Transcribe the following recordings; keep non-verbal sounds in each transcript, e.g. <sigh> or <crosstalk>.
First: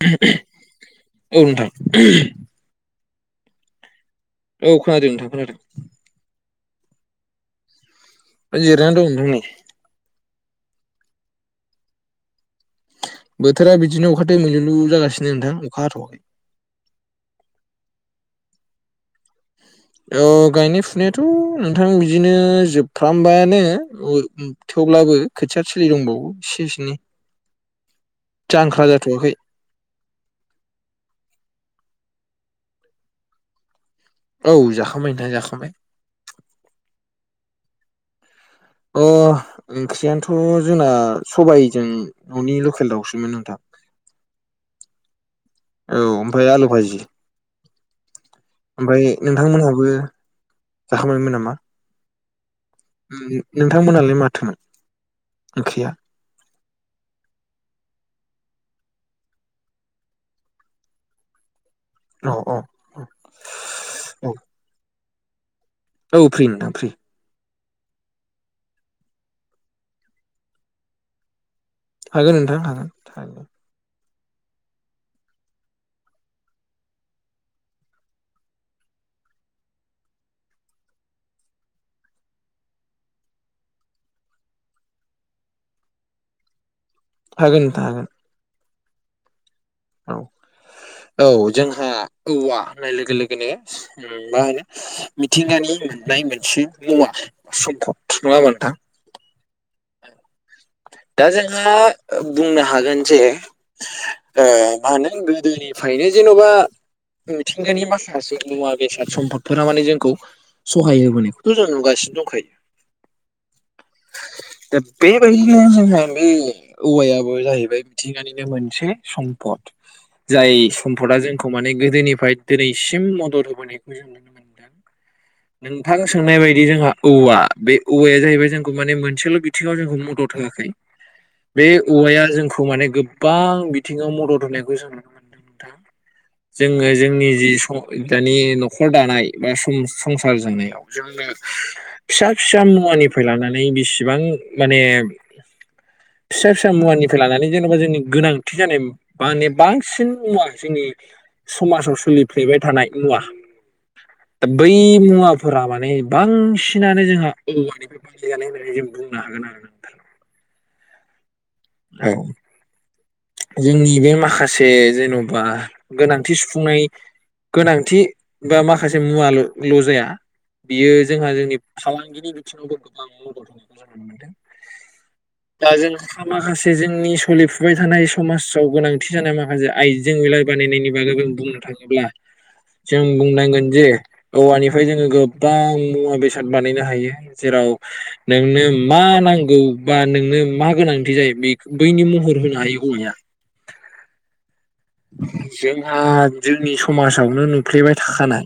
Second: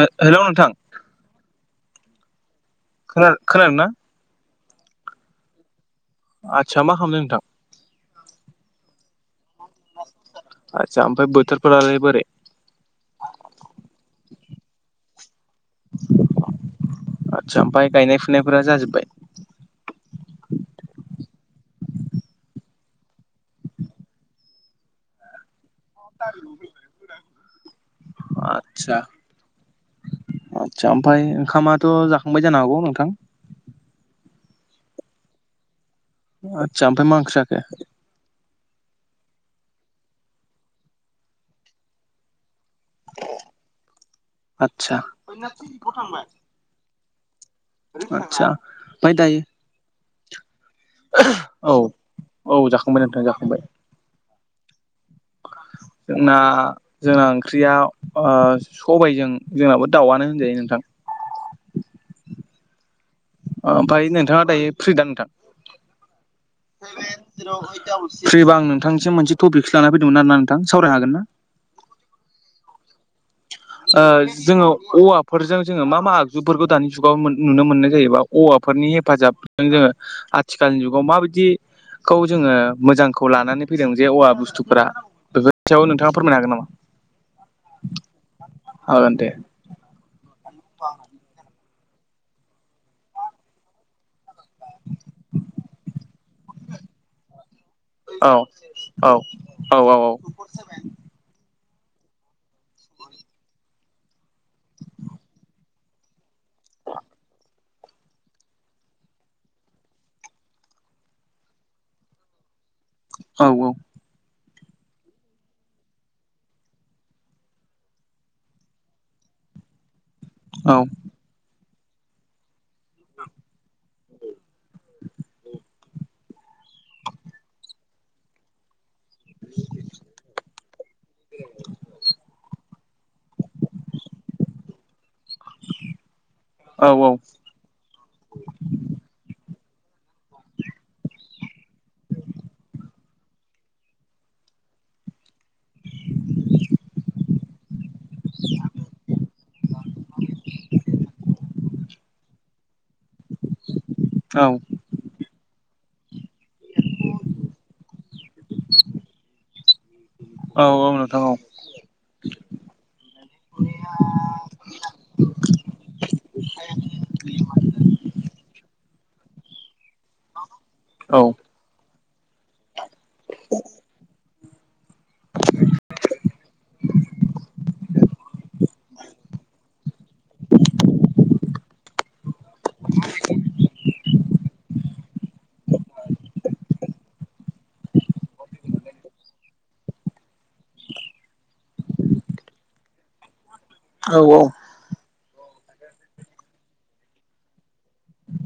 हेल नोंथां औ नोंथां खोना खोनादों ना औ खोनादों नोंथां खोनादों आदसा मा खालामदों नोंथां? जिरायनानै दं नोंथां नै। आदसा बोथोरफोरालाय बोरै बोथोरा बिदिनो अखा दोमैलुलु जागासिनो नोंथां अखा हाथवाखै। आदसा ओमफाय गायनाय फुनायफोरा जाजोबबाय? औ गायनाय फुनायाथ नोंथां बिदिनो जोबफ्रामबायानो ओ। थेवब्लाबो खोथिया थिलि दंबावो एसे एसेनि जांख्रा आदसा जाथवाखै। आदसा ओमफ्राय ओंखामाथ' जाखांबाय जानो हागौ नोंथां औ जाखांबाय नोंथां जाखांबाय आदसा ओमफ्राय मा ओंखिरि जाखो अ ओंख्रियाथ जोंना सबायजों ननि लकेल दाउसोमोन नोंथां। आदसा। औ ओमफ्राय आलु भाजि। आदसा ओमफ्राय दायो नोंथांमोनहाबो जाखांबायमोन नामा? औ औ जाखांबाय नोंथां जाखांबाय नोंथांमोनालाय माथोमोन ओंख्रिया? जोंना जोंना ओंख्रिया ओ सबायजों जोंनाबो दाउआनो होनजायो नोंथां। औ औ ओ ओमफ्राय औ नोंथाङा दायो फ्रिदा नोंथां? औ फ्रि नोथां फ्रि। फ्रिबा नोंथांनिसम मोनसे टपिकसो लाना फैदोंमोन आरो ना नोंथां सावरायनो हागोन ना? हागोन नोंथां हागोन। ओ जोङो औवाफोरजों जोङो मा मा आगजुफोरखौ दानि जुगाव नुनो मोननाय जायोबा? औवाफोरनि हेफाजाबजों जोङो आथिखालनि जुगाव माबायदि खौ जोङो मोजांखौ लानानै फैदों जे औवा बुस्थुफोरा बेफोर सायाव नोंथाङा फोरमायनो हागोन नामा? हागोन नोंथां। हागोन दे औ <unintelligible> औ जोंहा औवा होननाय लोगो लोगोनो मा होनो मिथिंगानि मोननाय मोनसे मुवा सम्फद। औ औ औ औ औ दा जोंहा बुंनो हागोन जे ओ मा होनो गोदोनिफ्रायनो जेनबा मिथि थिंगानि माखासे मुवा बेसाद सम्फदफोरा माने जोंखौ सहाय होबोनायखौथ जों नुगासिनो दंखायो। औ औ दा बेबायदिनो जोंहा बे औवायाबो जाहैबाय मिथिंगानि निनो मोनसे सम्पद जाय औ औ सम्पदा जों खौ माने गोदोनिफ्राय दिनैसिम मदद होबोनायखौ जों नुनो मोनदों। नोंथां सोंनाय बायदि जोंहा औवा बे औवाया जाहैबाय जोंखौ माने मोनसेल बिथिङाव जोंखौ मदद होआखै। बे औवाया जोंखौ माने गोबां बिथिङाव मदद होनायखौ जों नुनो मोनदों नोंथां। औ जोङो जोंनि जि सं दानि नखर दानाय बा संसार जानायाव जोंनो फिसा फिसा मुवानिफ्राय लानानै बिसिबां माने फिसा फिसा मुवानिफ्राय लानानै जेनबा जोंनि गोनांथि जानाय माने बांसिन मुवा जोंनि समाजाव सोलिफ्लेबाय थानाय मुवा औ दा बै मुवा फोरा माने बांसिनानो जोंहा औवा निफ्राय बानाय जानाय होननानै जों बुंनो हागोन आरो ना नोंथां। औ औ नोंथां औ औ जोंनि बे माखासे जेनबा गोनांथि सुफुंनाय गोनांथि बा माखासे मुवाल' जाया बियो औ जोंहा जोंनि फालांगिनि बिथिंयावबो गोबां मदद होनायखौ जों नुनो मोनो। दा जों माखासे जोंनि सोलिफुबाय थानाय समाजाव गोनांथि जानाय माखासे आइजें आइला बानायनायनि बागै जों बुंनो थाङोब्ला जों बुंनांगोनदि औवानिफ्राय जोङो गोबां मुवा बेसाद बानायनो हायो। जेराव नोंनो मा नांगौ बा नोंनो मा गोनांथि जायो बे बैनि महर होनो हायो औवाया। औ औ जोंहा जोंनि समाजावनो नुफ्लेबाय थाखानाय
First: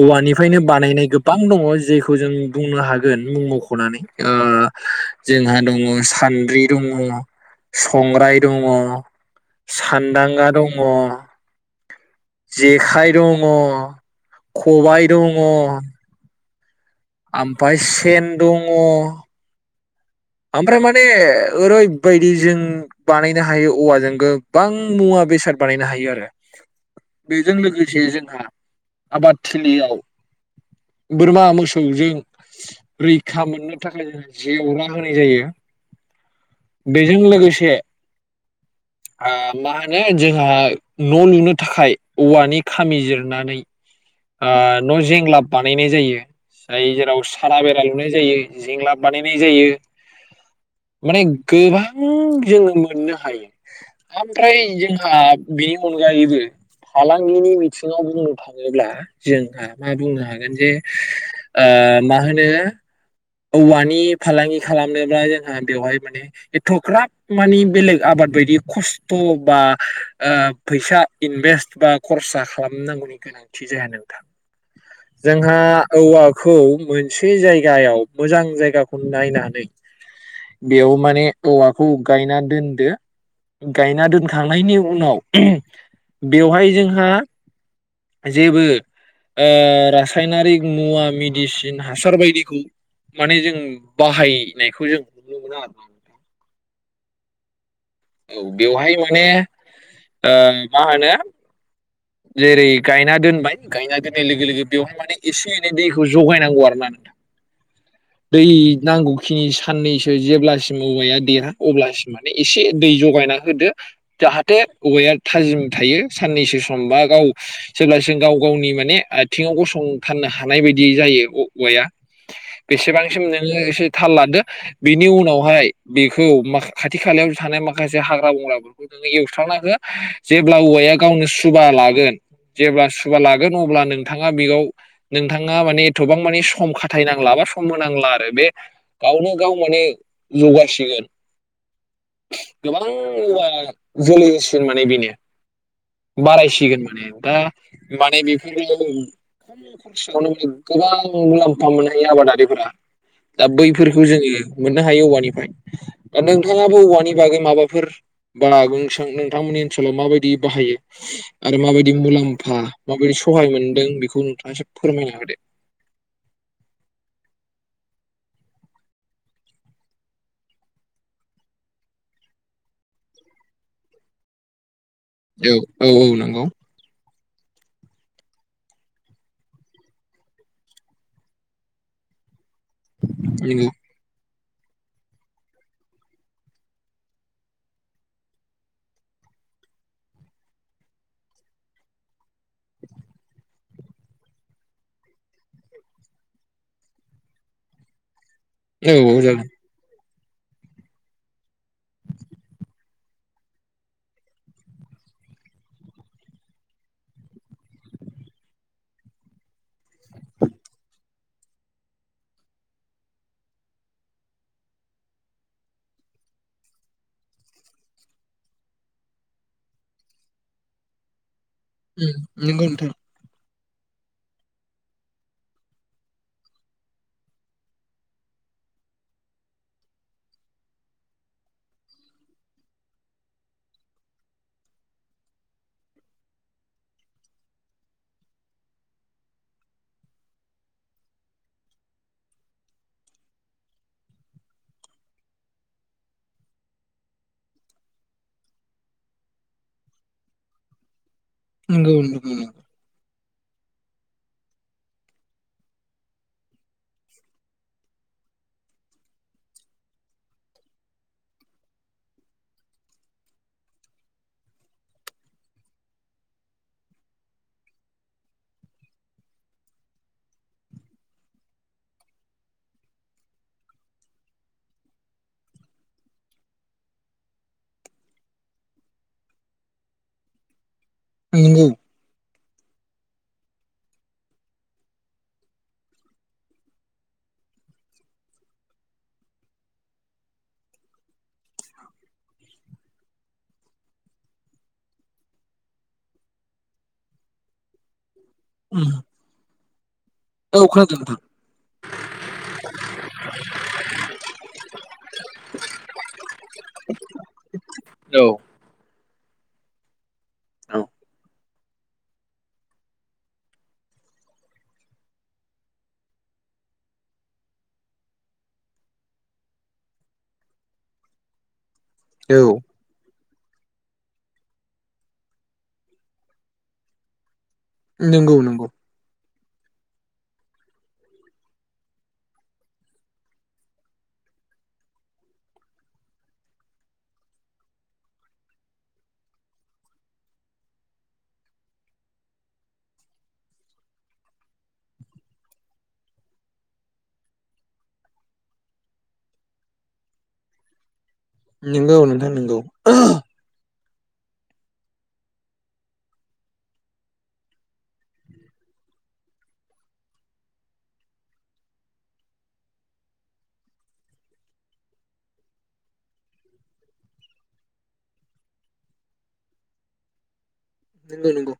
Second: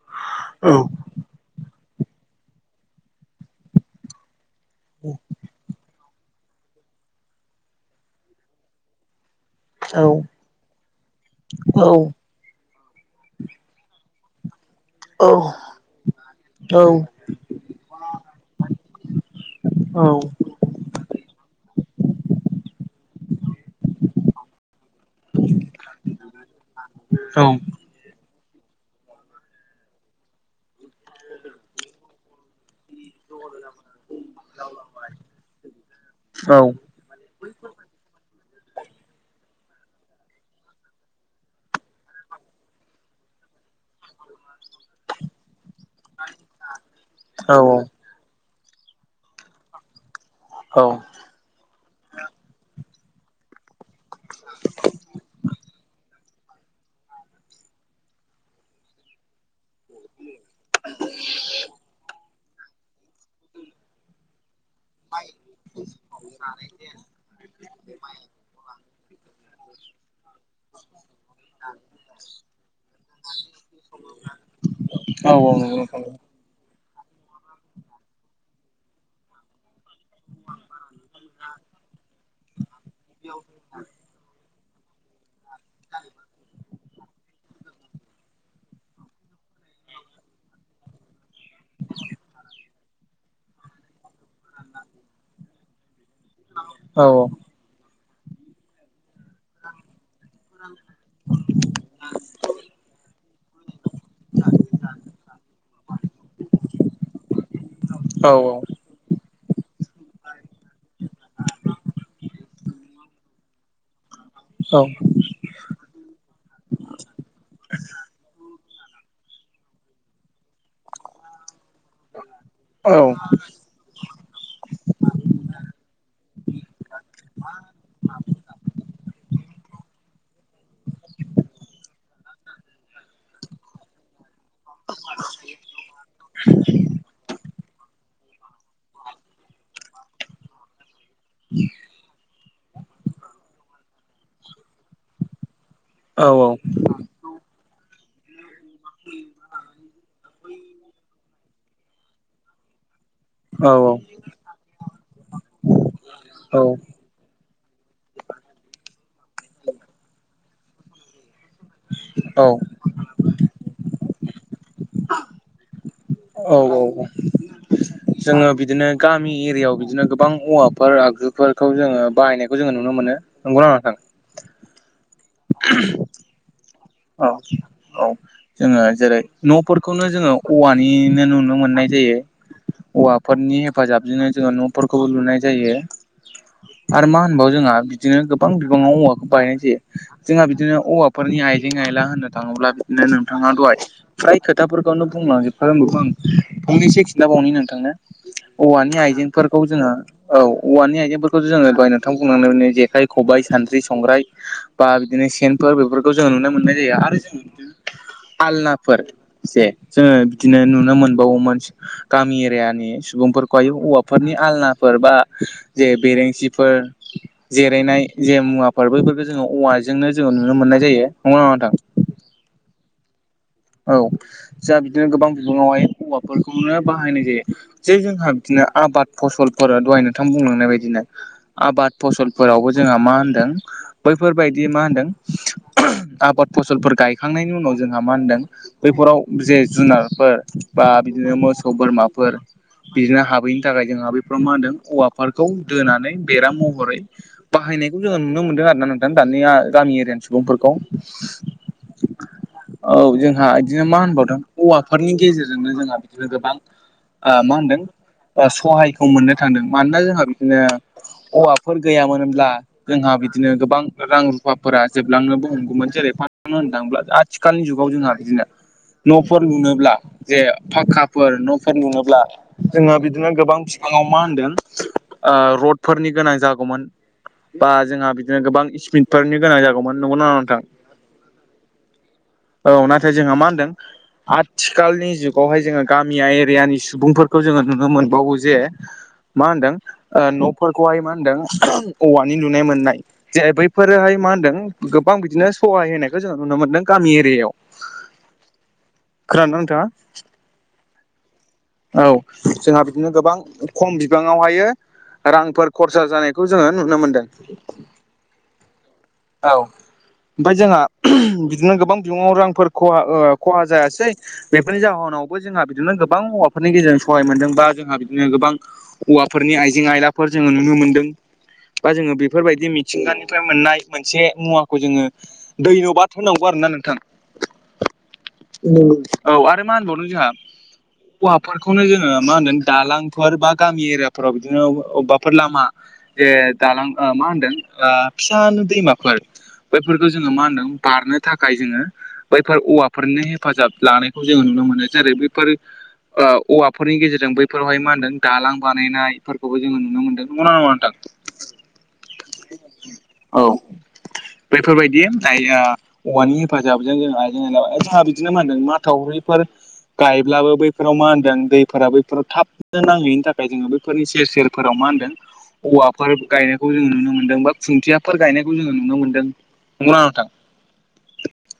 औवानिफ्रायनो बानायनाय गोब गोबां दङ जेखौ जों बुंनो हागोन मुं मख'नानै ओ जोंहा दङ सानद्रि दङ संग्राय दङ। सानदांगा दङ। औ। जेखाइ दङ खबाइ दङ औ औ। ओमफ्राय सेन दङ। औ। ओमफ्राय माने ओरैबायदि जों बानायनो हायो औवाजों गोबां मुवा बेसाद बानायनो हायो आरो। औ बेजों औ लोगोसे जोंहा आबादथिलियाव बोरमा मोसौजों रैखा मोननो थाखाय जों जेवरा होनाय जायो। बेजों लोगोसे ओ मा होनो जोंहा न' लुनो थाखाय औवानि खामि जिरनानै न' जेंलाब बानायनाय जायो। जाय जेराव सारा बेरा लुनाय जायो जिंलाब बानायनाय जायो। माने गोबां जोङो मोननो हायो। ओमफ्राय जोंहा बेनि अनगायैबो फालांगिनि बिथिङाव बुंनो थाङोब्ला जोंहा मा बुंनो हागोन जे मा होनो औवानि फालांगि खालामनोब्ला जोंहा बेवहाय माने। एथ'ग्राब माने बेलेग आबाद बायदि खस्थ' बा ओ फैसा इनभेस्ट बा खरसा खालामनांगौनि गोनांथि जाया नोंथां। औ नंगौ जोंहा नोंथां औ औवाखौ मोनसे जायगायाव मोजां जायगाखौ नायनानै। बेयाव माने औवाखौ गायना दोनदो। गायना दोनखांनायनि उनाव बेवहाय जोंहा जेबो रासायनारिक मुवा मेडिसिन हासार बायदिखौ माने जों बाहायनायखौ जों नुनो मोनो आरो ना। औ औ औ बेवहाय ओ माने मा होनो <unintelligible> जेरै गायना दोनबाय गायना दोननाय लोगो लोगो बेवहाय माने एसे एनै दैखौ जगायनांगौ आरो ना नोंथां। औ औ दै नांगौ खिनि साननैसो जेब्लासिम औवाया देरहा अब्लासिम माने एसे दै जगायना होदो जाहाथे औवाया थाजिम थायो साननैसो सम बा गाव जेब्लासो गाव गावनि माने आथिङाव गसंथारनो हानाय बायदि जायो औवाया बेसेबांसिम नोङो एसे थाल लादो। बेनि उनावहाय बेखौ मा खाथि खालायाव थानाय माखासे हाग्रा बंग्राफोरखौ नोङो एवस्रांना हो जेब्ला औवाया गावनो सुबा लागोन जेब्ला सुया लागोन अब्ला नोंथाङा बेगयाव नोंथाङा माने एथ'बां माने सम खाथायनांला बा सम होनांला आरो बे गावनो गाव माने जौगासिगोन गोबां औवा जोलैसिगोन माने बेनो। औ बारायसिगोन माने दा माने बेफोरो खनसेयावनो जों गोबां मुलाम्फा मोनोनहायो आबादारिफोरा। दा बैफोरखौ जोङो मोननो हायो औवानिफ्राय दा नोंथाङा बे औवानि बागै माबाफोर बा नोंथांमोननि ओनसोलाव माबायदि बाहायो आरो माबायदि मुलाम्फा माबायदि सहाय मोनदों बेखौ नोंथाङासो फोरमायना होदो। औ औ जोङो बिदिनो गामि एरियाायाव बिदिनो गोबां औवाफोर आगजुफोरखौ जोङो बाहायनायखौ जोङो नुनो मोनो। नंगौ ना नङा नोंथां? औ औ औ नंगौ। औ औ जोङो जेरै न'फोरखौनो जोङो औवानिनो नुनो मोननाय जायो। हौवाफोरनि हेफाजाबजोंनो जोङो न'फोरखौबो लुनाय जायो। आरो मा होनबाव जोंहा बिदिनो गोबां बिबाङाव औवाखौ बायनाय जायो। जोंहा बिदिनो हौवाफोरनि आइजें आयला होननो थाङोब्ला बिदिनो नोंथाङा दहाय फ्राय खोथाफोरखौनो बुंलांजोबखा नांगौ। ओं फंनैसो खिन्थाबावनि नोंथांनो। औवानि औ औ जागोन आइजेंफोरखौ जोंङो औ औवानि आइजेंफोरखौ जोङो दहाय नोंथांखौ बुंलांनाय <unintelligible> जेखाइ खबाइ सानद्रि संग्राइ बा बिदिनो सेनफोर बेफोरखौ जोङो नुनो मोननाय जायो आरो जोङो बिदिनो आलनाफोर जे जोङो बिदिनो नुनो मोनबावोमोन गामि एरियानि सुबुंफोरखौहायो औवाफोरनि आलनाफोर बा जे बेरेंसिफोर जिरायनाय जे मुवाफोर बैफोरखौ जोङो औवाजोंनो जोङो नुनो मोननाय जायो नंगौना नङा नोंथां? उम नंगौ नोंथां। औ जा बिदिनो गोबां बिबाङावहाय औवाफोरखौनो बाहायनाय जायो। जे जोंहा बिदिनो आबाद फसलफोरा दहाय नोंथां बुंलांनाय बायदिनो। आबाद फसलफोरावबो जोंहा मा होनदों बैफोरबायदि मा होनदों? आबाद फसलफोर गायखांनायनि उनाव जोंहा मा होनदों बैफोराव जे जुनारफोर बा बिदिनो मोसौ बोरमाफोर बिदिनो हाबैनि थाखाय जोंहााबैफ्राव मा होनदों औवाफोरखौ दोनानै बेराम महरै बाहायनायखौ जोङो नुनो मोनदों आरो ना नोंथां। दानिया गामि एरियानि सुबुंफोरखौ। नोंगौ <unintelligible> औ जोंहा इदिनो मा होनबावदों? औवाफोरनि गेजेरजोंनो जोंहा इदिनो गोबां आ मा होनदों सहायखौ मोननो थांदों मानोना जोंहा बिदिनो औवाफोर गैयामोनब्ला जोंहा बिदिनो गोबां रां रुफाफोरा जोबलांनोबो हमगौमोन जेरैनो होननो थाङोब्ला आथिखालनि जुगाव जोंहा बिदिनो न'फोर लुनोब्ला जे फाखाफोर न'फोर लुनोब्ला जोङो बिदिनो गोबां फिफाङाव मा होनदों ओ रडफोरनि गोनां जागौमोन। बा जोंहा बिदिनो गोबां स्पिडफोरनि गोनां जागौमोन नंगौ ना नङा नोंथां? <unintelligible> औ नाथाय जोंहा मा होनदों आथिखालनि जुगावहाय जोङो गामिया एरियानि सुबुंफोरखौ जोङो नुनो मोनबावो जे मा होनदों न'फोरखौहाय मा होनदों औवानि नुनाय मोननाय जे बैफोरहाय मा होनदों गोबां बिदिनो सहाय होनायखौ जोङो नुनो मोन्दों गामि एरिया आव। खानादोंना नोंथाङा? औ खोनादों नोंथां औ जोंहा बिदिनो गोबां खम बिबाङावहायो रांफोर खरसा जानायखौ जोङो नुनो मोनदों। औ औ ओमफाय जोंहा बिदिनो गोबां बिबङाव रां फोर खहा ओ खहा जायासै बेफोरनि जाहोनावबो जोंहा बिदिनो गोबां <unintelligible> बे फोरनि गेजेरजों सहाय मोनदों बा जोंहा बिदिनो गोबां औवाफोरनि आइजें आयलाफोर जोङो नुनो मोनदों बा जोङो औ बेफोरबायदि मिथिंगानिफ्राय मोननाय मोनसे मुवाखौ जोङो दैलबाद होनांगौ आरो ना नोंथां। नंगौ नंगौ औ आरो मा होनबावदों जोंहा? औवाफोरखौनो जोङो मा होनदों दालांफोर बा गामि एरियाफोराव बिदिनो अबेबाफोराव लामा ए दालां मा होनदों फिसा दैमाफोर बैफोरखौ जोङो मा होनदों बारनो थाखाय जोङो बैफोर औवाफोरनि हेफाजाब लानायखौ जोङो नुनो मोनो जेरै बेैफोर ओ औवाफोरनि गेजेरजों बैफोरावहाय मा होनदों दालां बानायनायफोरखौबो जोङो नुनो मोन्दों नंगौ ना नङा नोंथां? नंगौ नोंथां नंगौ। औ बेफोरबायदि औवानि हेफाजाबजों जों आइजें आइला जोंहा बिदिनो मा होनदों माथावरिफोर गायब्लाबो बै बेफोराव मा होनदों दैफोरा बैफोराव थाबनो नांहैनि थाखाय जोङो बैफोरनि सेर सेरफोराव मा होनदों औवाफोर गायनायखौ जोङो नुनो मोन्दों बा खुन्थियाफोर गायनायखौ जोङो नुनो मोन्दों। नंगौना नङा नोंथां नंगौ नंगौ।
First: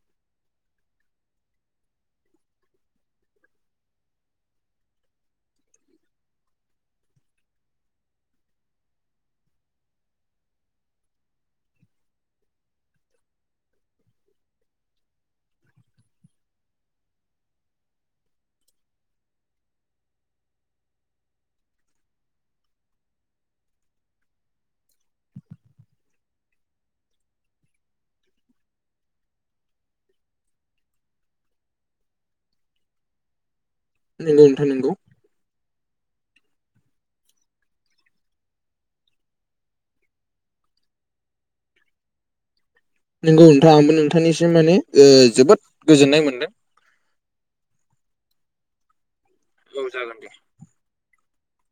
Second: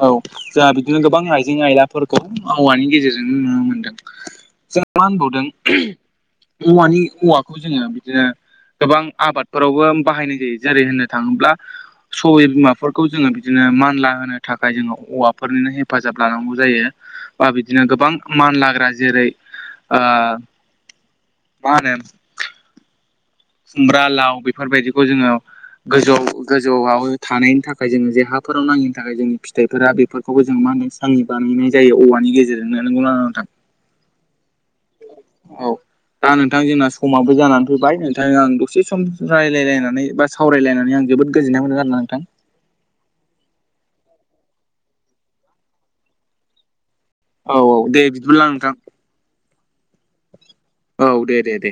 औ जोंहा बिदिनो गोबां आइजें आयलाफोरखौ औवानि गेजेरजों नुनो मोनदों जों मा होनबावदों औवानि औवाखौ जोङो बिदिनो गोबां आबादफोरावबो बाहायनाय जायो जेरै होननो थाङोब्ला सबाय बिमाफोरखौ जोङो बिदिनो मानला होनो थाखाय जोङो औवाफोरनिनो हेफाजाब लानांगौ जायो। बा बिदिनो गो बां मानलाग्रा जेरै ओ मा होनो खुमब्रा लाव बेफोरबायदिखौ जोङो गोजौआव गोजौआव थानायनि थाखाय जोङो जेहाफोराव नाङैनि थाखाय जोंनि फिथाइफोरा बेफोर खौबो जों मा होनदों सांनि बानायनाय जायो औवानि गेजेरजोंनो नोंगौ ना नोंथां? नंगौ नोंथां नोंगौ। औ दा नोंथां जोंना समाबो जानानै फैबाय नोंथां आं दसे सम रायलाय लायनानै बा सावरायलायनानै आं जोबोद गोजोननाय मोनदों आरोना नोंथां। नंगौ नोंथां आंबो नोंथांनिसिम माने जोबोद गोजोननाय मोनदों। औ औ दे बिदिब्ला नोंथां। औ जागोन दे। औ दे दे दे।